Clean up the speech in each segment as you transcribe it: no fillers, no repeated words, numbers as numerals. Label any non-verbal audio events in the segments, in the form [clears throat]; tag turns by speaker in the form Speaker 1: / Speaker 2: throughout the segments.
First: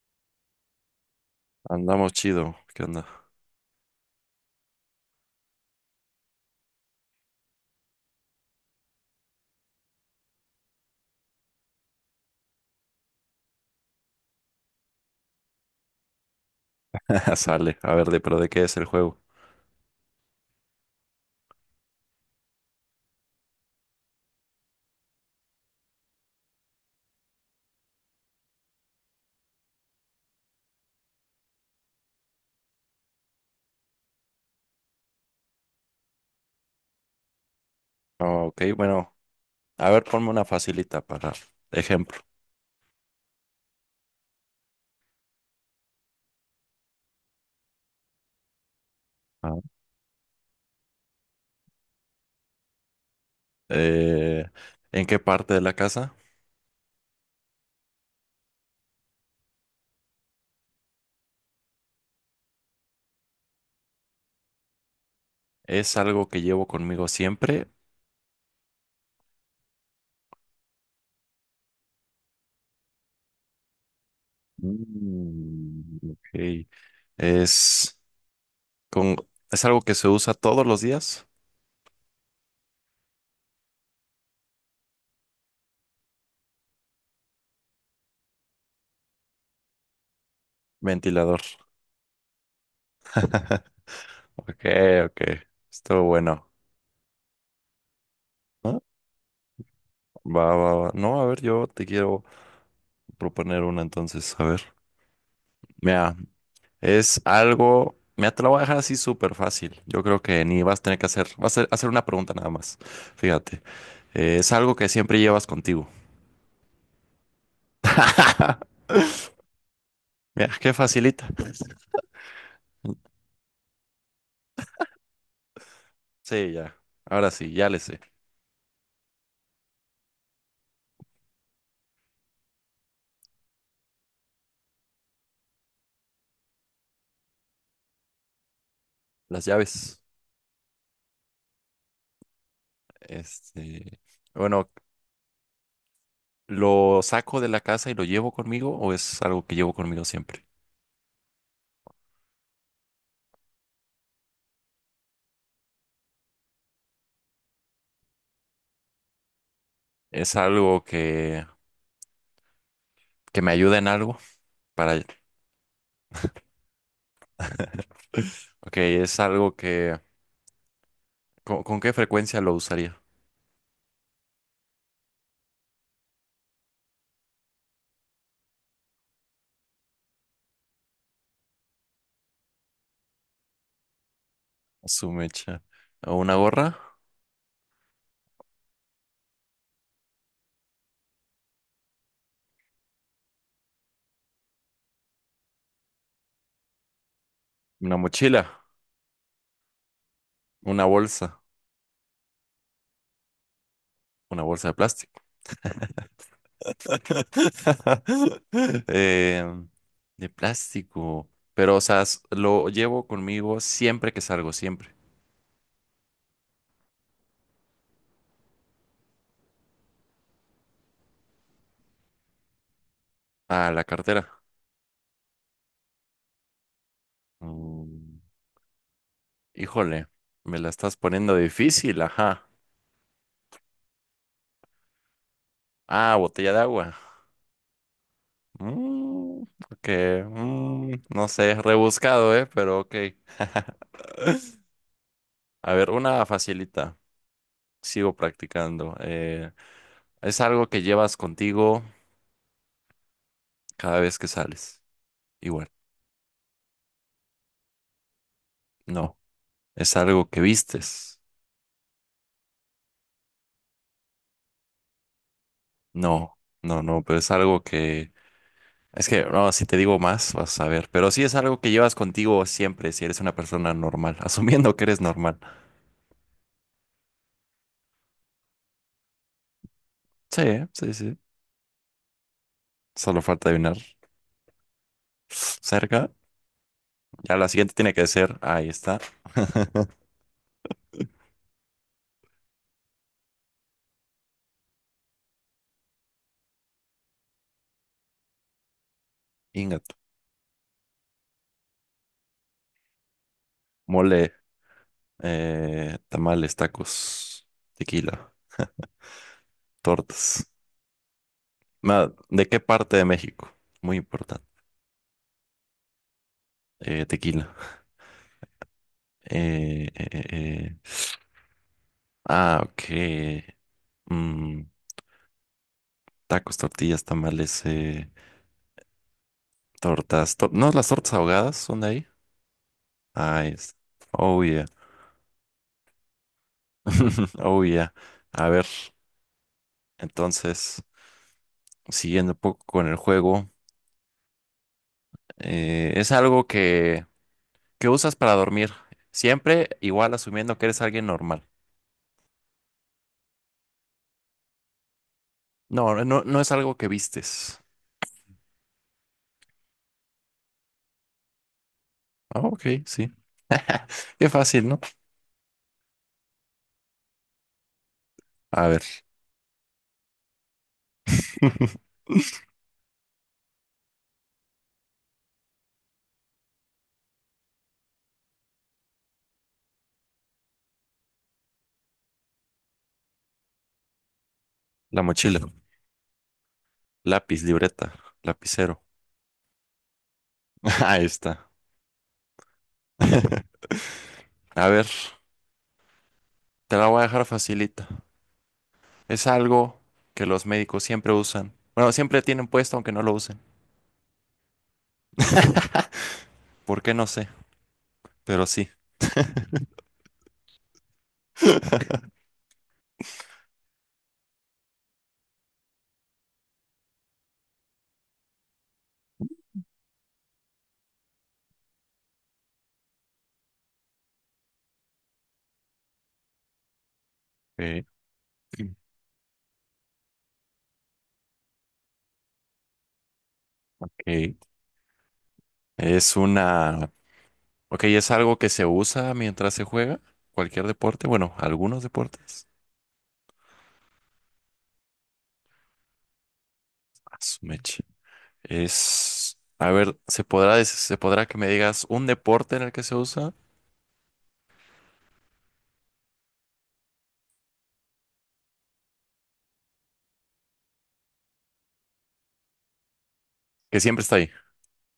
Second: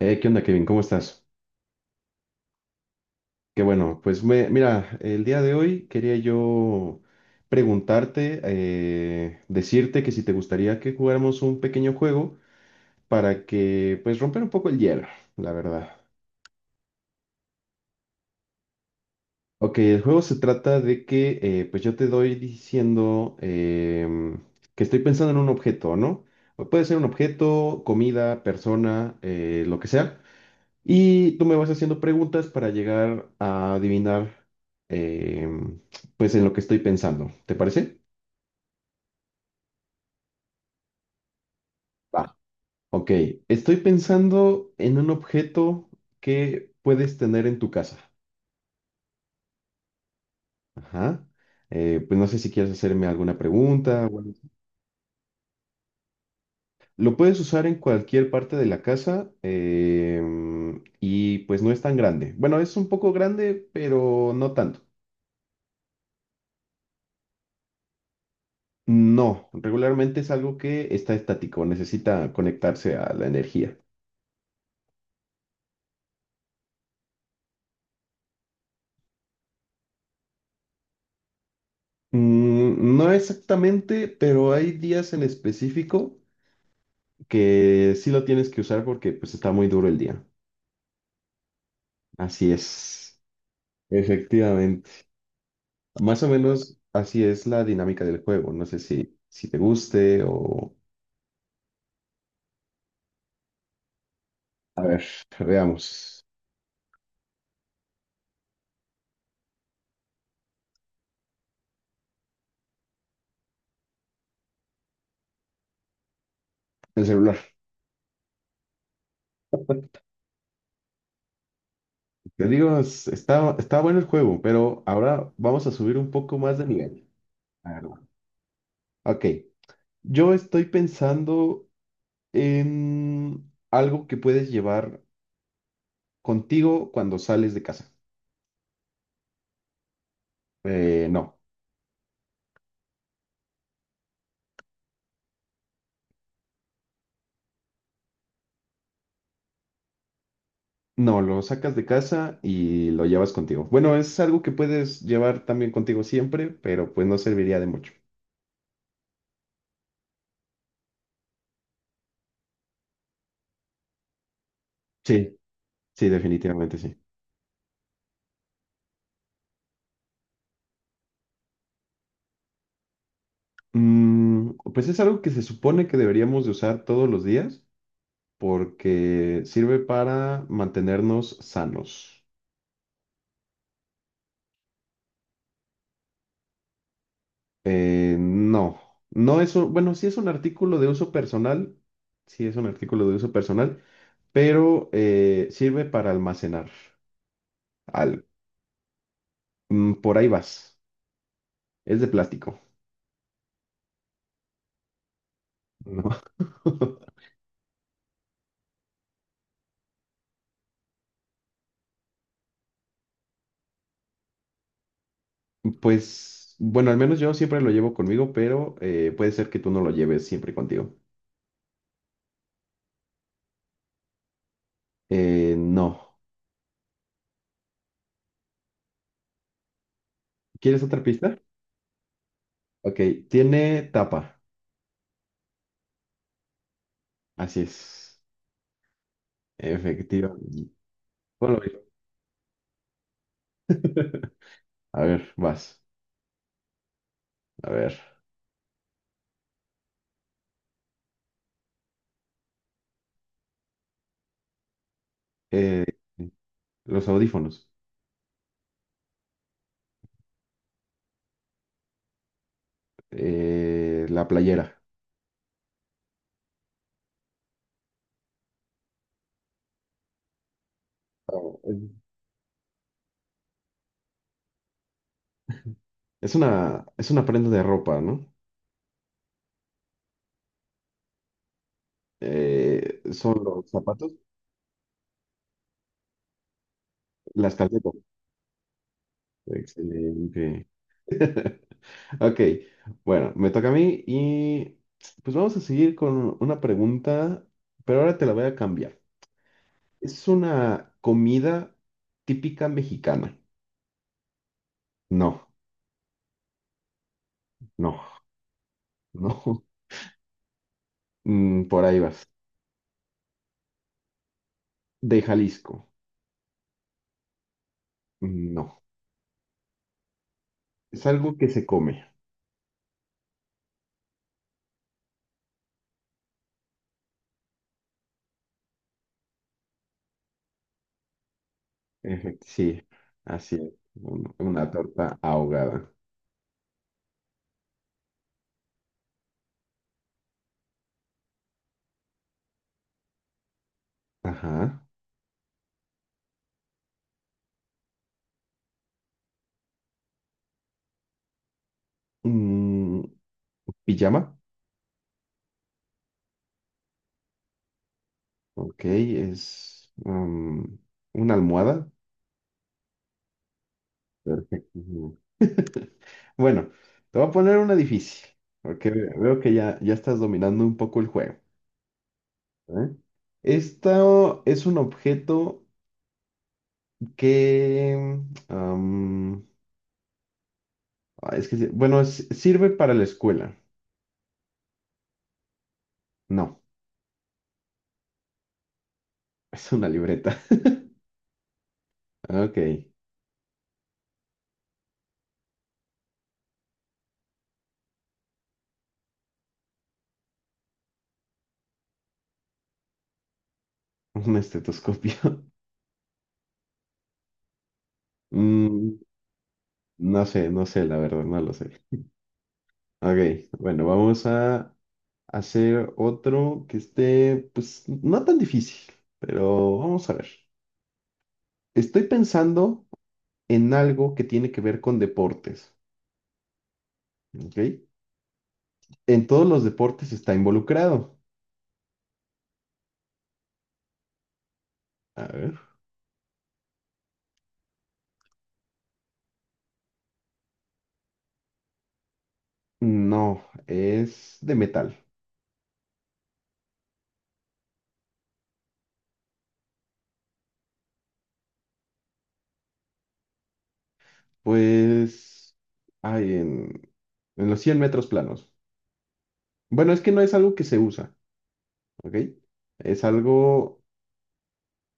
Speaker 1: ¿Qué onda, Kevin? ¿Cómo estás?
Speaker 2: Andamos chido. ¿Qué onda?
Speaker 1: Qué bueno, pues mira, el día de hoy quería yo preguntarte, decirte que si te gustaría que jugáramos un pequeño juego para que, pues, romper un poco el hielo, la verdad.
Speaker 2: [laughs] Sale. A ver, pero ¿de qué es el juego?
Speaker 1: Ok, el juego se trata de que, pues, yo te doy diciendo que estoy pensando en un objeto, ¿no? O puede ser un objeto, comida, persona, lo que sea. Y tú me vas haciendo preguntas para llegar a adivinar, em, pues, en lo que estoy pensando. ¿Te parece?
Speaker 2: Ok, bueno. A ver, ponme una facilita para ejemplo.
Speaker 1: Va. Ok, estoy pensando en un objeto que puedes tener en tu casa.
Speaker 2: Ah.
Speaker 1: Ajá. Pues no sé si quieres hacerme alguna pregunta, o algo
Speaker 2: Eh,
Speaker 1: así.
Speaker 2: ¿En qué parte de la casa?
Speaker 1: Lo puedes usar en cualquier parte de la casa y pues no es tan grande. Bueno, es un poco grande, pero no tanto.
Speaker 2: ¿Es algo que llevo conmigo siempre?
Speaker 1: No, regularmente es algo que está estático, necesita conectarse a la energía.
Speaker 2: Mm, ok. ¿Es, con, ¿Es algo que se usa todos los días?
Speaker 1: Mm, no exactamente, pero hay días en específico que sí lo tienes que usar porque pues está muy duro el día.
Speaker 2: Ventilador.
Speaker 1: Así es,
Speaker 2: [laughs] Ok,
Speaker 1: efectivamente.
Speaker 2: ok. Estuvo
Speaker 1: Más o
Speaker 2: bueno.
Speaker 1: menos así es la dinámica del juego. No sé
Speaker 2: ¿Ah?
Speaker 1: si te guste
Speaker 2: Va, va,
Speaker 1: o...
Speaker 2: va. No, a ver, yo te quiero proponer una entonces. A ver.
Speaker 1: A ver,
Speaker 2: Mira,
Speaker 1: veamos.
Speaker 2: es algo, me te lo voy a dejar así súper fácil. Yo creo que ni vas a tener que hacer, vas a hacer una pregunta nada más. Fíjate, es algo que siempre llevas contigo.
Speaker 1: El celular.
Speaker 2: [laughs] Mira, qué facilita.
Speaker 1: Te digo, está, está bueno el juego, pero ahora vamos a subir un poco
Speaker 2: Sí,
Speaker 1: más de
Speaker 2: ya.
Speaker 1: nivel.
Speaker 2: Ahora sí, ya
Speaker 1: A
Speaker 2: le
Speaker 1: ver,
Speaker 2: sé.
Speaker 1: va. Ok. Yo estoy pensando en algo que puedes llevar contigo cuando sales de casa.
Speaker 2: Las llaves.
Speaker 1: No,
Speaker 2: Este, bueno, ¿lo saco de la casa y lo llevo conmigo o es algo que llevo conmigo siempre?
Speaker 1: no, lo sacas de casa y lo llevas contigo. Bueno, es algo que puedes llevar también contigo siempre, pero pues no serviría de mucho.
Speaker 2: Es algo que me ayuda en algo para... [laughs]
Speaker 1: Sí, sí, definitivamente sí.
Speaker 2: Ok, es algo que... ¿Con qué frecuencia lo usaría?
Speaker 1: Mm, pues es algo que se supone que deberíamos de usar todos los días porque sirve para mantenernos sanos.
Speaker 2: Su mecha. Una gorra,
Speaker 1: No, no es un, bueno, sí es un artículo de uso personal, sí es un artículo de uso personal, pero sirve para almacenar
Speaker 2: una
Speaker 1: algo.
Speaker 2: mochila,
Speaker 1: Mm, por ahí vas,
Speaker 2: una bolsa,
Speaker 1: es de plástico.
Speaker 2: una bolsa de plástico.
Speaker 1: No. [laughs]
Speaker 2: [laughs] Eh, de plástico. Pero, o sea, s- lo llevo conmigo siempre que salgo, siempre.
Speaker 1: Pues, bueno, al menos yo siempre lo llevo conmigo, pero puede ser que tú no lo lleves siempre contigo.
Speaker 2: A la cartera.
Speaker 1: No.
Speaker 2: Mm, híjole, me la
Speaker 1: ¿Quieres
Speaker 2: estás
Speaker 1: otra
Speaker 2: poniendo
Speaker 1: pista?
Speaker 2: difícil, ajá.
Speaker 1: Ok, tiene tapa,
Speaker 2: Ah, botella de agua.
Speaker 1: así es,
Speaker 2: Mm, ok,
Speaker 1: efectivamente.
Speaker 2: mm, no sé,
Speaker 1: Ponlo ahí.
Speaker 2: rebuscado, ¿eh? Pero ok. [laughs]
Speaker 1: [laughs] A ver,
Speaker 2: A
Speaker 1: vas,
Speaker 2: ver, una facilita.
Speaker 1: a ver.
Speaker 2: Sigo practicando. Es algo que llevas contigo cada vez que sales. Igual,
Speaker 1: eh, Los audífonos.
Speaker 2: no. Es algo que vistes.
Speaker 1: La playera.
Speaker 2: No, no, no, pero es algo que... Es que, no, si te digo más, vas a ver. Pero sí es
Speaker 1: Ah,
Speaker 2: algo que
Speaker 1: eh,
Speaker 2: llevas contigo siempre si eres una persona normal, [laughs] asumiendo que eres normal.
Speaker 1: Es una prenda de ropa, ¿no?
Speaker 2: Sí, sí, sí. Solo
Speaker 1: Son
Speaker 2: falta
Speaker 1: los
Speaker 2: adivinar.
Speaker 1: zapatos,
Speaker 2: Cerca. Ya la
Speaker 1: las
Speaker 2: siguiente tiene
Speaker 1: calcetas.
Speaker 2: que ser, ahí está,
Speaker 1: Excelente. [laughs] Ok, bueno, me toca a mí y pues vamos a seguir con una pregunta, pero ahora te la voy a cambiar.
Speaker 2: ingato.
Speaker 1: ¿Es una comida típica mexicana?
Speaker 2: Mole,
Speaker 1: No,
Speaker 2: tamales, tacos,
Speaker 1: no,
Speaker 2: tequila,
Speaker 1: no. [laughs]
Speaker 2: tortas.
Speaker 1: Mm, por ahí
Speaker 2: Ma-
Speaker 1: vas.
Speaker 2: ¿De qué parte de México? Muy importante.
Speaker 1: ¿De Jalisco?
Speaker 2: Tequila.
Speaker 1: No.
Speaker 2: Eh.
Speaker 1: Es algo que se come.
Speaker 2: Ah, ok. Mm, tacos, tortillas, tamales, tortas. To- ¿no las tortas ahogadas son de ahí?
Speaker 1: Sí,
Speaker 2: Ah,
Speaker 1: así es.
Speaker 2: es. Oh, yeah.
Speaker 1: Una torta ahogada.
Speaker 2: [laughs] Oh, yeah. A ver, entonces, siguiendo un poco con el juego,
Speaker 1: Ajá.
Speaker 2: es algo que usas para dormir. Siempre igual asumiendo que eres alguien normal.
Speaker 1: Mm, pijama.
Speaker 2: No, no, no, es algo que vistes.
Speaker 1: Ok, es una almohada.
Speaker 2: Ah, ok, sí. [laughs] Qué fácil,
Speaker 1: Perfecto.
Speaker 2: ¿no?
Speaker 1: [laughs] Bueno, te voy a poner una difícil,
Speaker 2: A
Speaker 1: porque
Speaker 2: ver,
Speaker 1: veo que ya estás dominando un poco el juego.
Speaker 2: [laughs]
Speaker 1: ¿Eh? Esto es un objeto que... um, ah, es que, bueno, sirve para la escuela.
Speaker 2: la mochila.
Speaker 1: No,
Speaker 2: Lápiz, libreta, lapicero.
Speaker 1: [laughs] es una libreta.
Speaker 2: [laughs]
Speaker 1: [laughs]
Speaker 2: Ahí está.
Speaker 1: Ok,
Speaker 2: [laughs] A ver, te la voy a dejar facilita. Es algo que los médicos siempre usan. Bueno, siempre tienen puesto aunque no lo usen.
Speaker 1: un estetoscopio.
Speaker 2: ¿Por qué? No sé, pero sí.
Speaker 1: Mm, no sé, no sé, la verdad, no lo sé.
Speaker 2: [laughs]
Speaker 1: Ok, bueno, vamos a hacer otro que esté, pues, no tan difícil, pero vamos a ver. Estoy pensando en algo que tiene que ver con deportes, ¿ok?
Speaker 2: Ok,
Speaker 1: En todos los deportes está involucrado.
Speaker 2: ok.
Speaker 1: A ver.
Speaker 2: Es una... Ok, es algo que se usa mientras se juega cualquier deporte. Bueno, algunos deportes.
Speaker 1: No, es de metal.
Speaker 2: A su meche. Es... A ver, ¿se podrá, des- se podrá que me digas un deporte en el que se usa?
Speaker 1: Pues, ay, en los 100 metros planos. Bueno, es que no es algo que se usa, ¿ok? Es
Speaker 2: Que
Speaker 1: algo...
Speaker 2: siempre está ahí.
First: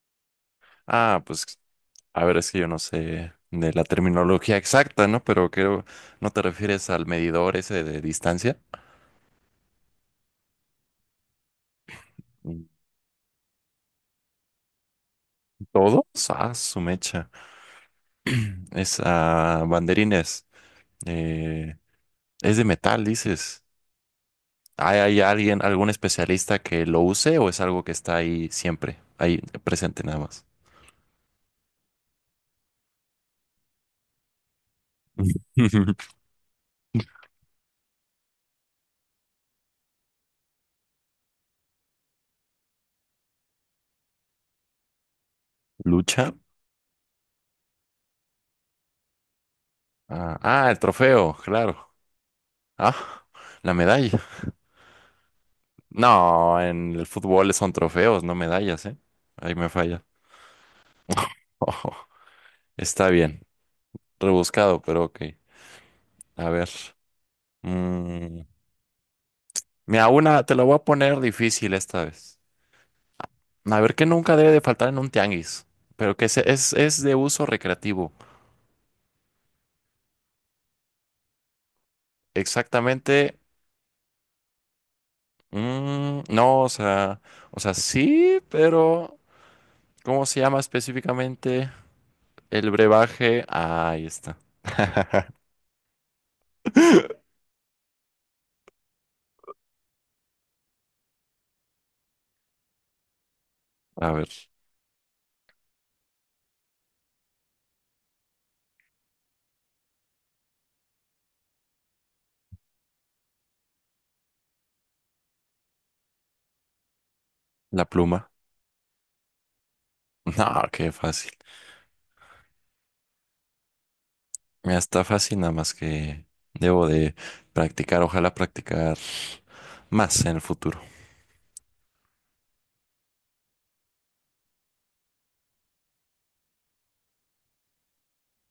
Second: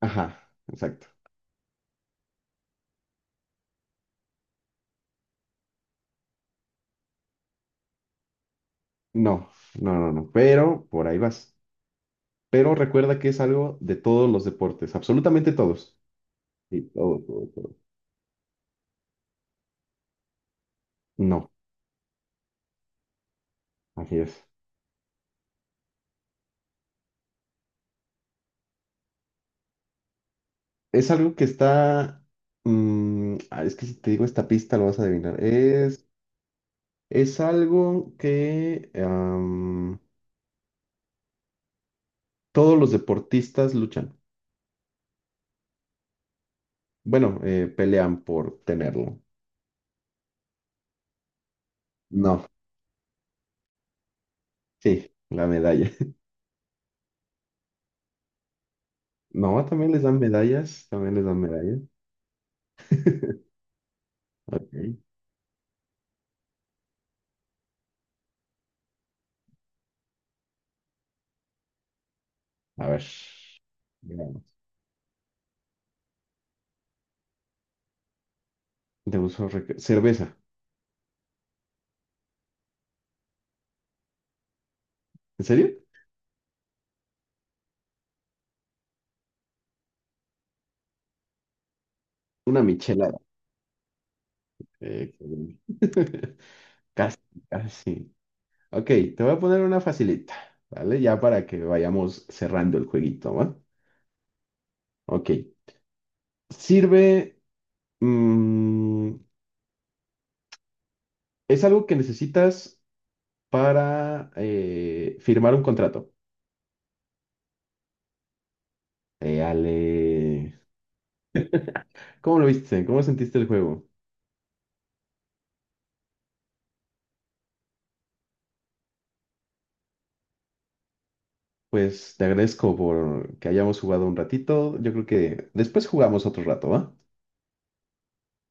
Speaker 1: Ajá, exacto.
Speaker 2: Ah, pues a ver, es que yo no sé de la terminología exacta, ¿no? Pero creo, ¿no te refieres al medidor ese de distancia?
Speaker 1: No, no, no, no, pero por ahí vas.
Speaker 2: Mm.
Speaker 1: Pero recuerda que es algo de todos los deportes, absolutamente todos.
Speaker 2: ¿Todos? Ah, su
Speaker 1: Sí, todo,
Speaker 2: mecha.
Speaker 1: todo, todo.
Speaker 2: [clears throat] Es a banderines.
Speaker 1: No,
Speaker 2: Eh, es de metal, dices.
Speaker 1: así es.
Speaker 2: ¿Hay, algún especialista que lo use o es algo que está ahí siempre, ahí presente nada más?
Speaker 1: Es algo que está... mm, ah, es que si te digo esta pista lo vas a adivinar.
Speaker 2: [laughs]
Speaker 1: Es algo que todos los deportistas luchan.
Speaker 2: ¿Lucha?
Speaker 1: Bueno, pelean por tenerlo.
Speaker 2: Ah, ah, el trofeo, claro.
Speaker 1: No,
Speaker 2: Ah, la medalla.
Speaker 1: sí, la medalla. [laughs]
Speaker 2: No, en el fútbol son trofeos, no medallas, ¿eh? Ahí
Speaker 1: No,
Speaker 2: me
Speaker 1: también les
Speaker 2: falla.
Speaker 1: dan medallas, también les dan
Speaker 2: [laughs]
Speaker 1: medallas.
Speaker 2: Ojo, está bien.
Speaker 1: [laughs] Ok,
Speaker 2: Rebuscado, pero ok. A ver. Mm, mira, una, te la voy a poner difícil esta vez.
Speaker 1: a ver.
Speaker 2: A ver, que nunca debe de faltar en un tianguis, pero es de uso recreativo.
Speaker 1: Cerveza.
Speaker 2: Exactamente.
Speaker 1: ¿En serio?
Speaker 2: Mm, no, o sea, sí, pero ¿cómo se llama específicamente
Speaker 1: Una
Speaker 2: el
Speaker 1: michelada.
Speaker 2: brebaje? Ah, ahí está.
Speaker 1: Qué
Speaker 2: [laughs]
Speaker 1: bueno. [laughs] Casi, casi. Ok, te voy a poner una facilita, ¿vale? Ya para que vayamos cerrando el jueguito, ¿va?
Speaker 2: A ver,
Speaker 1: Ok. Sirve. Mm, es algo que necesitas para firmar un contrato.
Speaker 2: la pluma.
Speaker 1: Ale.
Speaker 2: No, qué fácil.
Speaker 1: ¿Cómo lo viste? ¿Cómo sentiste el juego?
Speaker 2: Me está fácil, nada más que debo de practicar, ojalá practicar más en el futuro.
Speaker 1: Pues te agradezco por que hayamos jugado un ratito. Yo creo que después jugamos otro rato, ¿va?